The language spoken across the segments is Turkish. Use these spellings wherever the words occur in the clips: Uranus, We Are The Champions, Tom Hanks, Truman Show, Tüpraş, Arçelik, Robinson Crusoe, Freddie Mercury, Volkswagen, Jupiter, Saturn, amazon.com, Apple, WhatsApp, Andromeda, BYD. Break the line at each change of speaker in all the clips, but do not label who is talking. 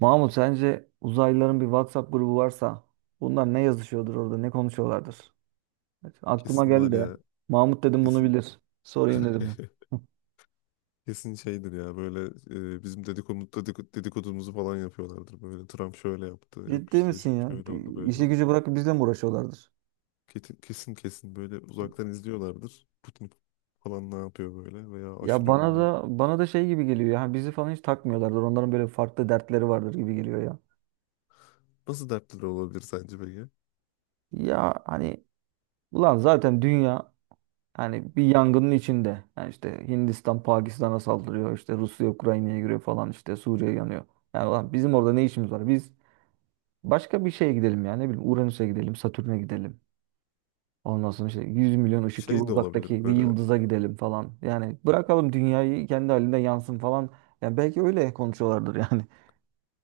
Mahmut, sence uzaylıların bir WhatsApp grubu varsa bunlar ne yazışıyordur orada, ne konuşuyorlardır? Evet, aklıma
Kesin var
geldi de
ya.
Mahmut dedim bunu
Kesin.
bilir, sorayım dedim.
Kesin şeydir ya böyle. Bizim dedikodumuzu falan yapıyorlardır. Böyle Trump şöyle yaptı. Yok
Ciddi
işte
misin ya?
şöyle oldu, böyle
İşi
oldu.
gücü bırakıp bizle mi uğraşıyorlardır?
Kesin, kesin, kesin böyle uzaktan izliyorlardır. Putin falan ne yapıyor böyle, veya
Ya
aşırı
bana
ünlü.
da bana da şey gibi geliyor ya, hani bizi falan hiç takmıyorlardır. Onların böyle farklı dertleri vardır gibi geliyor ya.
Nasıl dertleri olabilir sence peki?
Ya hani ulan zaten dünya hani bir yangının içinde. Yani işte Hindistan Pakistan'a saldırıyor. İşte Rusya Ukrayna'ya giriyor falan, işte Suriye yanıyor. Yani ulan bizim orada ne işimiz var? Biz başka bir şeye gidelim yani. Ne bileyim Uranüs'e gidelim, Satürn'e gidelim. Ondan sonra işte 100 milyon ışık yılı
Şey de olabilir
uzaktaki bir
böyle,
yıldıza gidelim falan. Yani bırakalım dünyayı kendi halinde yansın falan. Yani belki öyle konuşuyorlardır yani.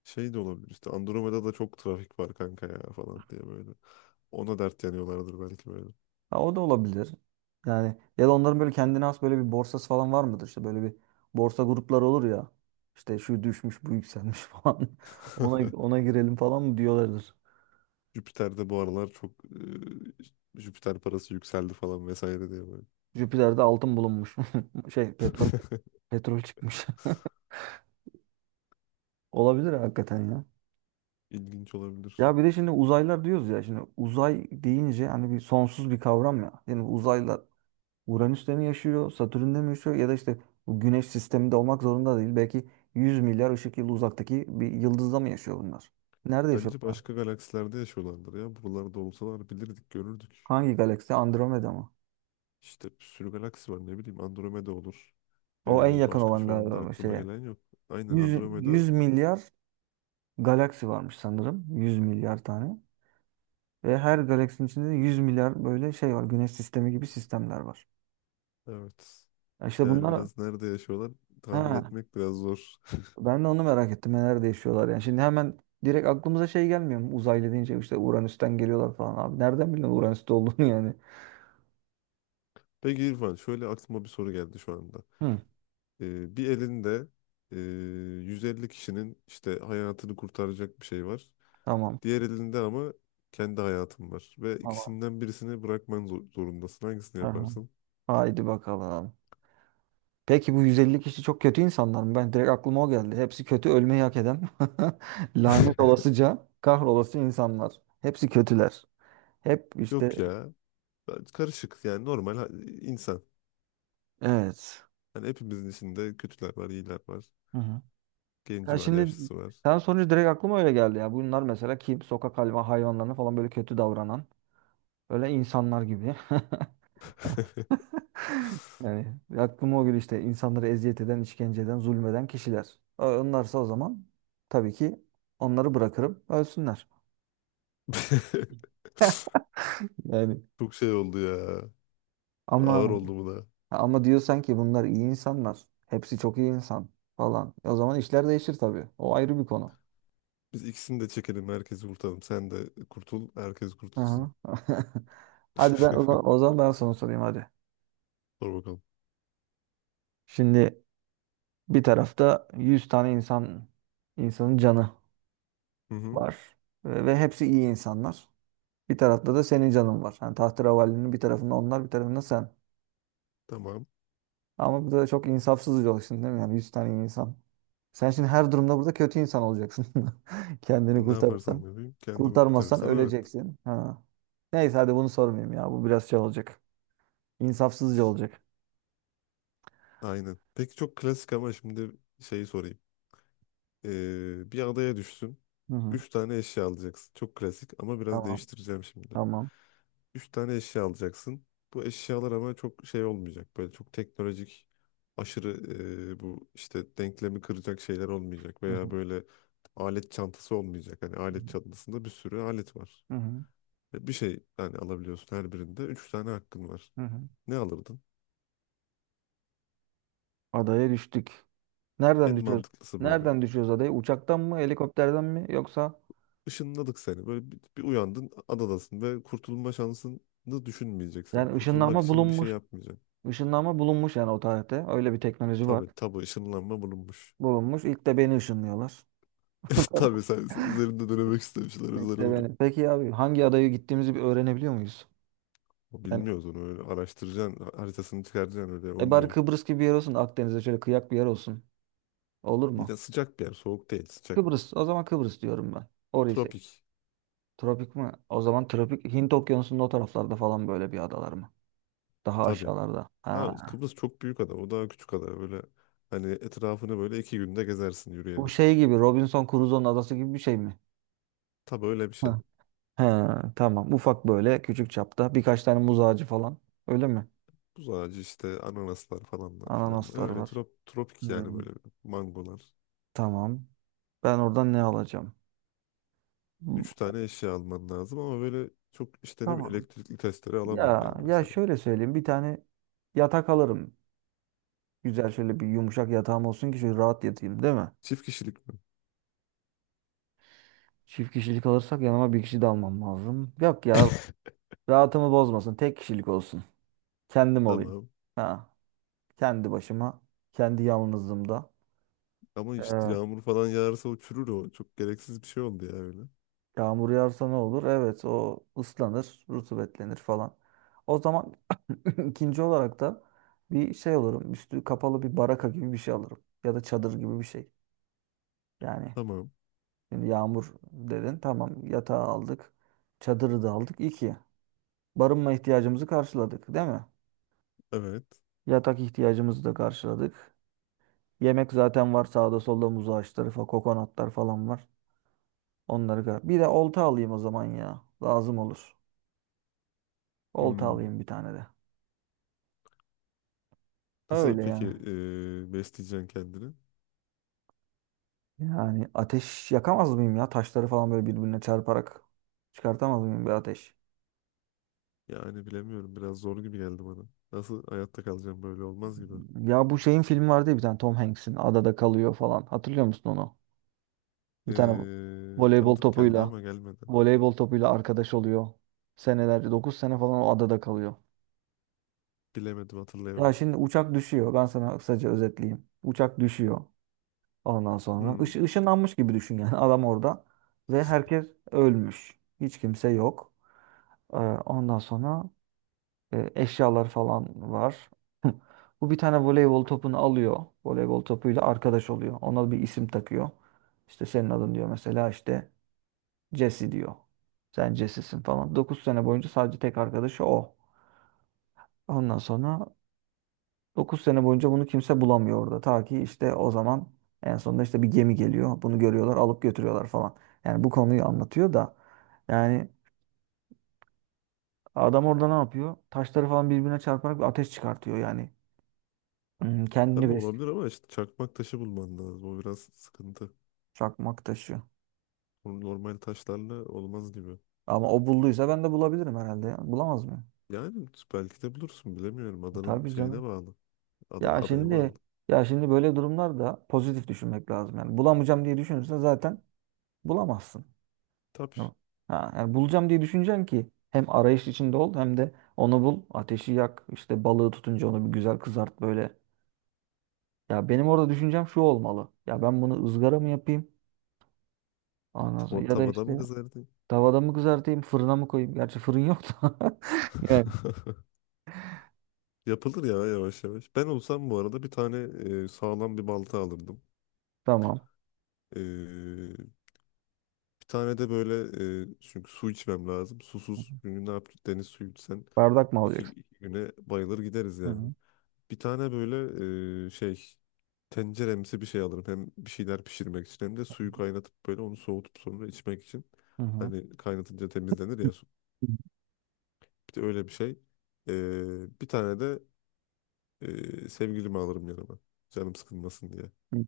şey de olabilir işte, Andromeda'da çok trafik var kanka ya falan diye böyle. Ona dert yanıyorlardır belki böyle.
Ha, o da olabilir. Yani ya da onların böyle kendine has böyle bir borsası falan var mıdır? İşte böyle bir borsa grupları olur ya. İşte şu düşmüş, bu yükselmiş falan. Ona ona girelim falan mı diyorlardır.
Jüpiter'de bu aralar çok, Jüpiter parası yükseldi falan vesaire diye böyle.
Jüpiter'de altın bulunmuş. Şey petrol petrol çıkmış. Olabilir hakikaten ya.
İlginç olabilir.
Ya bir de şimdi uzaylar diyoruz ya, şimdi uzay deyince hani bir sonsuz bir kavram ya. Yani uzaylar Uranüs'te mi yaşıyor, Satürn'de mi yaşıyor, ya da işte bu Güneş sisteminde olmak zorunda değil. Belki 100 milyar ışık yılı uzaktaki bir yıldızda mı yaşıyor bunlar? Nerede
Bence
yaşıyorlar?
başka galaksilerde yaşıyorlardır ya. Buralarda olsalar bilirdik, görürdük.
Hangi galaksi? Andromeda mı?
İşte bir sürü galaksi var, ne bileyim Andromeda olur.
O en yakın
Başka
olan
şu anda
galiba
aklıma
şeye.
gelen yok. Aynen,
100,
Andromeda,
100 milyar galaksi varmış sanırım. 100 milyar tane. Ve her galaksinin içinde de 100 milyar böyle şey var. Güneş sistemi gibi sistemler var.
evet.
Ya İşte
Yani
bunlar.
biraz nerede yaşıyorlar,
He,
tahmin etmek biraz zor.
ben de onu merak ettim. Neler değişiyorlar yani. Şimdi hemen direkt aklımıza şey gelmiyor mu? Uzaylı deyince işte Uranüs'ten geliyorlar falan. Abi nereden biliyorsun Uranüs'te olduğunu yani?
Peki İrfan, şöyle aklıma bir soru geldi şu anda.
Hı,
Bir elinde e, 150 kişinin işte hayatını kurtaracak bir şey var.
tamam.
Diğer elinde ama kendi hayatın var. Ve
Tamam.
ikisinden birisini bırakman zorundasın. Hangisini
Aha.
yaparsın?
Haydi bakalım. Peki bu 150 kişi çok kötü insanlar mı? Ben direkt aklıma o geldi. Hepsi kötü, ölmeyi hak eden. Lanet olasıca kahrolası insanlar. Hepsi kötüler. Hep
Yok
işte
ya. Karışık, yani normal insan.
evet.
Hani hepimizin içinde kötüler var, iyiler var.
Hı hı. Ya
Genci var,
şimdi
yaşlısı var.
sen sonucu direkt aklıma öyle geldi ya. Bunlar mesela kim? Sokak hayvanlarına falan böyle kötü davranan. Böyle insanlar gibi. Yani aklıma o gün işte insanları eziyet eden, işkence eden, zulmeden kişiler. Onlarsa o zaman tabii ki onları bırakırım, ölsünler. Yani
Çok şey oldu ya. Ağır
ama
oldu bu da.
diyorsan ki bunlar iyi insanlar. Hepsi çok iyi insan falan. E, o zaman işler değişir tabii. O ayrı bir konu.
Biz ikisini de çekelim, herkesi kurtaralım. Sen de kurtul, herkes
Hı
kurtulsun.
hı. Hadi ben o zaman, o zaman ben sana sorayım hadi.
Sor bakalım.
Şimdi bir tarafta 100 tane insan, insanın canı
Hı hı,
var ve hepsi iyi insanlar. Bir tarafta da senin canın var. Yani tahterevalinin bir tarafında onlar, bir tarafında sen.
tamam.
Ama bu da çok insafsızca bir şimdi, değil mi? Yani 100 tane insan. Sen şimdi her durumda burada kötü insan olacaksın. Kendini
Ben ne
kurtarırsan.
yaparsam yapayım, kendimi
Kurtarmazsan
kurtarırsam evet.
öleceksin. Ha. Neyse hadi bunu sormayayım ya. Bu biraz şey olacak. İnsafsızca olacak.
Aynen. Peki, çok klasik ama şimdi şeyi sorayım. Bir adaya düşsün.
Hı hı.
Üç tane eşya alacaksın. Çok klasik ama biraz
Tamam.
değiştireceğim şimdi.
Tamam.
Üç tane eşya alacaksın. Bu eşyalar ama çok şey olmayacak. Böyle çok teknolojik, aşırı, bu işte denklemi kıracak şeyler olmayacak.
Hı hı.
Veya böyle alet çantası olmayacak. Hani alet çantasında bir sürü alet var.
Hı hı.
Ve bir şey yani alabiliyorsun her birinde. Üç tane hakkın var.
Hı hı.
Ne alırdın?
Adaya düştük.
En
Nereden düşüyoruz?
mantıklısı böyle.
Nereden düşüyoruz adaya? Uçaktan mı? Helikopterden mi? Yoksa
Işınladık seni. Böyle bir uyandın, adadasın ve kurtulma şansını düşünmeyeceksin. Yani
yani
kurtulmak
ışınlanma
için bir şey
bulunmuş.
yapmayacaksın.
Işınlanma bulunmuş yani o tarihte. Öyle bir teknoloji var.
Tabii tabii, ışınlanma bulunmuş.
Bulunmuş. İlk de beni ışınlıyorlar. Tamam.
Tabii, sen üzerinde dönemek istemişler
İlk
özel
de
olarak.
beni. Peki abi hangi adaya gittiğimizi bir öğrenebiliyor muyuz?
O,
Yani
bilmiyoruz onu, öyle araştıracaksın, haritasını çıkaracaksın, öyle
e bari
olmuyor.
Kıbrıs gibi bir yer olsun da Akdeniz'de şöyle kıyak bir yer olsun. Olur
Bir
mu?
de sıcak bir yer, soğuk değil, sıcak.
Kıbrıs. O zaman Kıbrıs diyorum ben. Orayı seç.
Tropik,
Tropik mi? O zaman tropik Hint Okyanusu'nun o taraflarda falan böyle bir adalar mı? Daha
tabii.
aşağılarda.
Ha,
Ha.
Kıbrıs çok büyük ada, o daha küçük ada, böyle hani etrafını böyle 2 günde gezersin
Bu
yürüyerek.
şey gibi Robinson Crusoe'nun adası gibi bir şey mi?
Tabii, öyle bir şey.
Ha. Ha, tamam. Ufak böyle küçük çapta birkaç tane muz ağacı falan. Öyle mi?
Tuz ağacı işte, ananaslar falanlar filan.
Ananasları
Öyle
var.
tropik yani,
Hmm,
böyle mangolar.
tamam. Ben oradan ne alacağım? Hmm,
Üç tane eşya alman lazım ama böyle çok işte ne bileyim
tamam.
elektrikli testere alamıyorum
Ya
yani
ya
mesela.
şöyle söyleyeyim. Bir tane yatak alırım. Güzel şöyle bir yumuşak yatağım olsun ki şöyle rahat yatayım, değil mi?
Çift kişilik mi?
Çift kişilik alırsak yanıma bir kişi de almam lazım. Yok ya. Rahatımı bozmasın. Tek kişilik olsun. Kendim olayım.
Tamam.
Ha, kendi başıma, kendi yalnızlığımda.
Ama işte
Ee,
yağmur falan yağarsa o çürür o. Çok gereksiz bir şey oldu ya öyle.
yağmur yağarsa ne olur? Evet, o ıslanır, rutubetlenir falan. O zaman İkinci olarak da bir şey alırım. Üstü kapalı bir baraka gibi bir şey alırım. Ya da çadır gibi bir şey. Yani
Tamam.
şimdi yağmur dedin. Tamam, yatağı aldık. Çadırı da aldık. İki. Barınma ihtiyacımızı karşıladık, değil mi?
Evet.
Yatak ihtiyacımızı da karşıladık. Yemek zaten var, sağda solda muz ağaçları falan, kokonatlar falan var. Bir de olta alayım o zaman ya. Lazım olur. Olta
Hmm.
alayım bir tane de.
Nasıl
Öyle
peki
yani.
besleyeceksin kendini?
Yani ateş yakamaz mıyım ya? Taşları falan böyle birbirine çarparak çıkartamaz mıyım bir ateş?
Yani bilemiyorum. Biraz zor gibi geldi bana. Nasıl hayatta kalacağım, böyle olmaz gibi.
Ya bu şeyin filmi vardı ya, bir tane Tom Hanks'in, adada kalıyor falan. Hatırlıyor musun onu? Bir tane voleybol
Tanıdık geldi
topuyla
ama gelmedi.
voleybol topuyla arkadaş oluyor. Senelerce 9 sene falan o adada kalıyor.
Bilemedim,
Ya
hatırlayamadım.
şimdi uçak düşüyor. Ben sana kısaca özetleyeyim. Uçak düşüyor ondan sonra.
Hmm.
Işınlanmış gibi düşün yani adam orada. Ve herkes ölmüş. Hiç kimse yok. Ee, ondan sonra e, eşyalar falan var. Bu bir tane voleybol topunu alıyor. Voleybol topuyla arkadaş oluyor. Ona bir isim takıyor. İşte senin adın diyor, mesela işte Jesse diyor. Sen Jesse'sin falan. 9 sene boyunca sadece tek arkadaşı o. Ondan sonra 9 sene boyunca bunu kimse bulamıyor orada. Ta ki işte o zaman en sonunda işte bir gemi geliyor. Bunu görüyorlar, alıp götürüyorlar falan. Yani bu konuyu anlatıyor da yani adam orada ne yapıyor? Taşları falan birbirine çarparak bir ateş çıkartıyor yani. Hmm, kendini
Tabii
besliyor.
olabilir ama işte çakmak taşı bulman lazım. O biraz sıkıntı.
Çakmak taşı.
Onun normal taşlarla olmaz gibi.
Ama o bulduysa ben de bulabilirim herhalde ya. Bulamaz mı?
Yani belki de bulursun, bilemiyorum. Adanın
Tabii
şeyine
canım.
bağlı.
Ya
Adaya
şimdi
bağlı.
ya şimdi böyle durumlarda pozitif düşünmek lazım. Yani bulamayacağım diye düşünürsen zaten bulamazsın.
Tabii.
Tamam. Ha, yani bulacağım diye düşüneceksin ki hem arayış içinde ol, hem de onu bul, ateşi yak, işte balığı tutunca onu bir güzel kızart böyle. Ya benim orada düşüncem şu olmalı. Ya ben bunu ızgara mı yapayım? Ondan sonra ya da
Tavada mı
işte
kızardın?
tavada mı kızartayım, fırına mı koyayım? Gerçi fırın yok da. Yani
Yapılır ya yavaş yavaş. Ben olsam bu arada bir tane sağlam bir balta alırdım.
tamam.
E, Bir tane de böyle, çünkü su içmem lazım. Susuz günü ne yap, deniz suyu içsen
Bardak mı alacaksın?
2 güne bayılır gideriz
Hı
yani.
hı.
Bir tane böyle şey, tenceremsi bir şey alırım. Hem bir şeyler pişirmek için hem de suyu kaynatıp böyle onu soğutup sonra içmek için.
Hı hı.
Hani kaynatınca temizlenir ya su.
Hı.
Bir de öyle bir şey. Bir tane de sevgilimi alırım yanıma. Canım sıkılmasın diye.
Hı.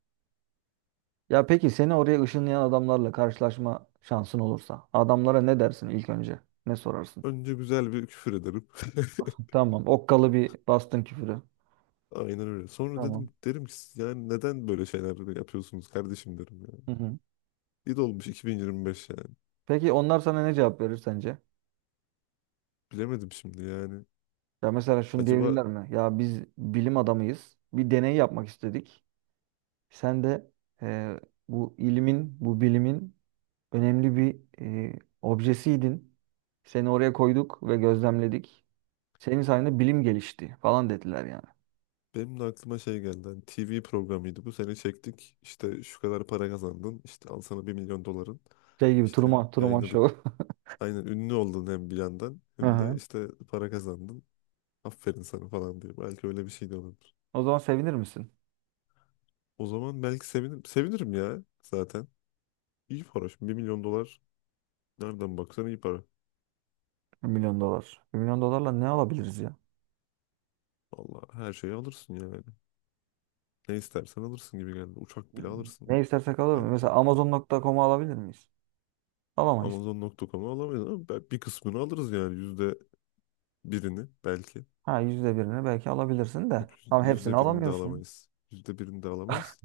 Ya peki seni oraya ışınlayan adamlarla karşılaşma şansın olursa, adamlara ne dersin ilk önce? Ne sorarsın?
Önce güzel bir küfür ederim.
Tamam. Okkalı bir bastın küfürü.
Aynen öyle. Sonra
Tamam.
derim ki, "Siz yani neden böyle şeyler yapıyorsunuz kardeşim," derim ya.
Hı hı.
İyi de olmuş 2025 yani.
Peki onlar sana ne cevap verir sence?
Bilemedim şimdi yani.
Ya mesela şunu
Acaba,
diyebilirler mi? Ya biz bilim adamıyız. Bir deney yapmak istedik. Sen de e, bu bilimin önemli bir e, objesiydin. Seni oraya koyduk ve gözlemledik. Senin sayende bilim gelişti falan dediler yani.
benim de aklıma şey geldi. Hani TV programıydı. Bu sene çektik. İşte şu kadar para kazandın. İşte al sana 1 milyon doların.
Şey gibi
İşte
Truman
yayınladık.
Show.
Aynen, ünlü oldun hem bir yandan
Hı
hem de
hı.
işte para kazandın. Aferin sana falan diye. Belki öyle bir şey de olabilir.
O zaman sevinir misin?
O zaman belki sevinirim. Sevinirim ya zaten. İyi para. Şimdi 1 milyon dolar nereden baksan iyi para.
1 milyon dolar. 1 milyon dolarla ne alabiliriz ya?
Valla her şeyi alırsın yani. Ne istersen alırsın gibi geldi. Uçak bile alırsın
Ne istersek alır mı?
bence.
Mesela amazon.com'u alabilir miyiz? Alamayız.
Amazon.com'u alamayız ama bir kısmını alırız yani. Yüzde birini belki.
Ha, yüzde birini belki alabilirsin de.
Yok
Ama hepsini
yüzde birini de
alamıyorsun.
alamayız. Yüzde birini de alamayız.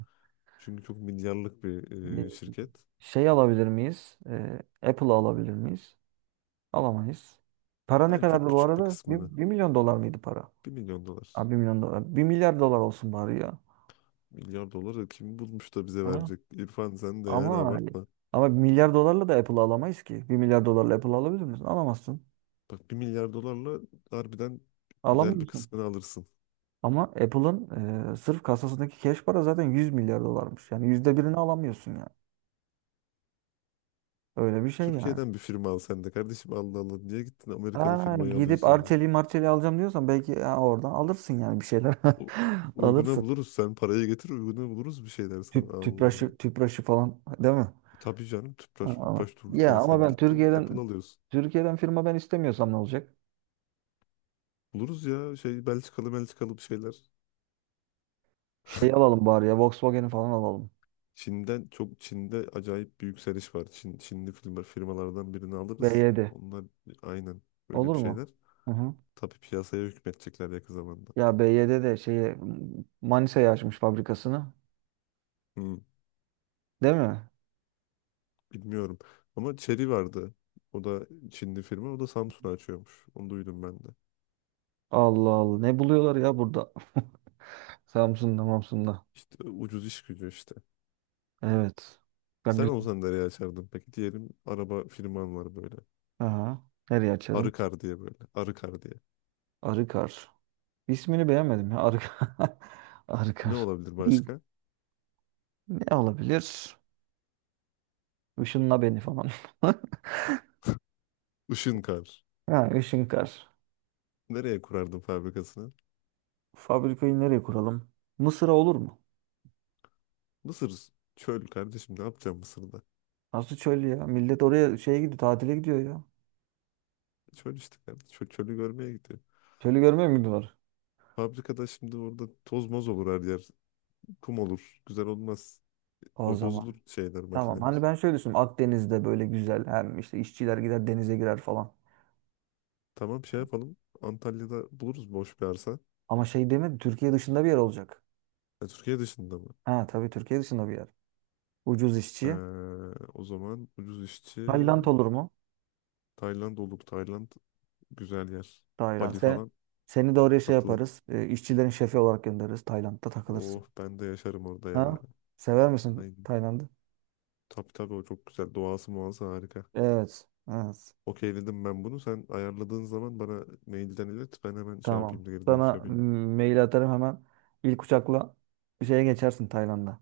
Çünkü çok milyarlık bir
E,
şirket.
şey alabilir miyiz? E, Apple'ı alabilir miyiz? Alamayız. Para ne
Yani çok
kadardı bu
küçük bir
arada?
kısmını.
1 milyon dolar mıydı para?
1 milyon dolar.
Abi 1 milyon dolar. 1 milyar dolar olsun bari ya.
Milyar doları kim bulmuş da bize
Ha?
verecek? İrfan, sen de yani
Ama
abartma.
ama 1 milyar dolarla da Apple'ı alamayız ki. 1 milyar dolarla Apple'ı alabilir misin? Alamazsın.
Bak, 1 milyar dolarla harbiden güzel bir
Alamıyorsun.
kısmını alırsın.
Ama Apple'ın e, sırf kasasındaki cash para zaten 100 milyar dolarmış. Yani yüzde birini alamıyorsun yani. Öyle bir şey yani.
Türkiye'den bir firma al sen de kardeşim, Allah Allah. Niye gittin Amerikalı
Ha,
firmayı
gidip
alıyorsun ya?
Arçelik'i Marçelik'i alacağım diyorsan belki ya, oradan alırsın yani bir şeyler.
U- Uyguna
Alırsın.
buluruz, sen parayı getir, uyguna buluruz bir şeyler, sen. Allah Allah.
Tüpraşı falan, değil mi?
Tabii canım,
Ha,
tüpraş
ama,
müpraş
ya
dururken
ama
sen
ben
gittin Apple alıyorsun.
Türkiye'den firma ben istemiyorsam ne olacak?
Buluruz ya şey, Belçikalı, Belçikalı bir şeyler.
Şey alalım bari ya, Volkswagen'i falan alalım.
Çin'den çok, Çin'de acayip bir yükseliş var. Çin, Çinli firmalardan birini alırız.
BYD.
Onlar aynen böyle
Olur
bir
mu?
şeyler.
Hı hı.
Tabii piyasaya hükmetecekler yakın zamanda.
Ya BYD de şeyi Manisa'ya açmış fabrikasını.
Hı.
Değil mi?
Bilmiyorum. Ama Chery vardı. O da Çinli firma. O da Samsun'a açıyormuş. Onu duydum ben de.
Allah Allah. Ne buluyorlar ya burada? Samsun'da, Mamsun'da.
İşte ucuz iş gücü işte.
Evet. Ya
Sen
güzel.
olsan nereye açardın peki? Diyelim araba firman var böyle.
Aha. Nereye açarım?
Arıkar diye böyle. Arıkar diye.
Arıkar. İsmini beğenmedim ya. Arıkar.
Ne
Arıkar.
olabilir
Bir
başka?
ne olabilir? Işınla beni falan.
Işınkar.
Ha, Işınkar.
Nereye kurardın fabrikasını?
Fabrikayı nereye kuralım? Mısır'a olur mu?
Mısır. Çöl kardeşim, ne yapacağım Mısır'da?
Nasıl çöl ya? Millet oraya şeye gidiyor, tatile gidiyor ya.
Çöl işte kardeşim. Çöl, çölü görmeye gidiyor.
Çölü görmüyor mu gidiyorlar?
Fabrikada şimdi orada toz moz olur her yer. Kum olur. Güzel olmaz.
O
O
zaman.
bozulur, şeyler,
Tamam.
makineler.
Hani ben şöyle düşündüm. Akdeniz'de böyle güzel. Hem işte işçiler gider denize girer falan.
Tamam, şey yapalım. Antalya'da buluruz boş bir arsa.
Ama şey demedi Türkiye dışında bir yer olacak.
E, Türkiye dışında mı?
Ha tabii, Türkiye dışında bir yer. Ucuz
Ee,
işçi.
o zaman ucuz işçi,
Tayland olur mu?
Tayland olur. Tayland güzel yer.
Tayland.
Bali
Seni,
falan
seni de oraya şey
tatlı.
yaparız. E, işçilerin şefi olarak göndeririz. Tayland'da takılırsın.
Oh, ben de yaşarım orada ya.
Ha? Sever misin
Aynen.
Tayland'ı?
Tabii tabii, o çok güzel. Doğası muazzam, harika.
Evet. Evet.
Okeyledim ben bunu. Sen ayarladığın zaman bana mailden ilet. Ben hemen şey
Tamam.
yapayım da geri dönüş
Sana
yapayım.
mail atarım hemen. İlk uçakla bir şeye geçersin Tayland'a.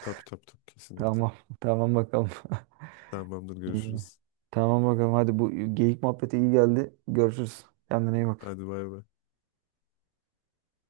Tabii tabii tabii, kesinlikle.
Tamam. Tamam bakalım.
Tamamdır,
İyi.
görüşürüz.
Tamam bakalım. Hadi bu geyik muhabbeti iyi geldi. Görüşürüz. Kendine iyi bak.
Hadi, bay bay.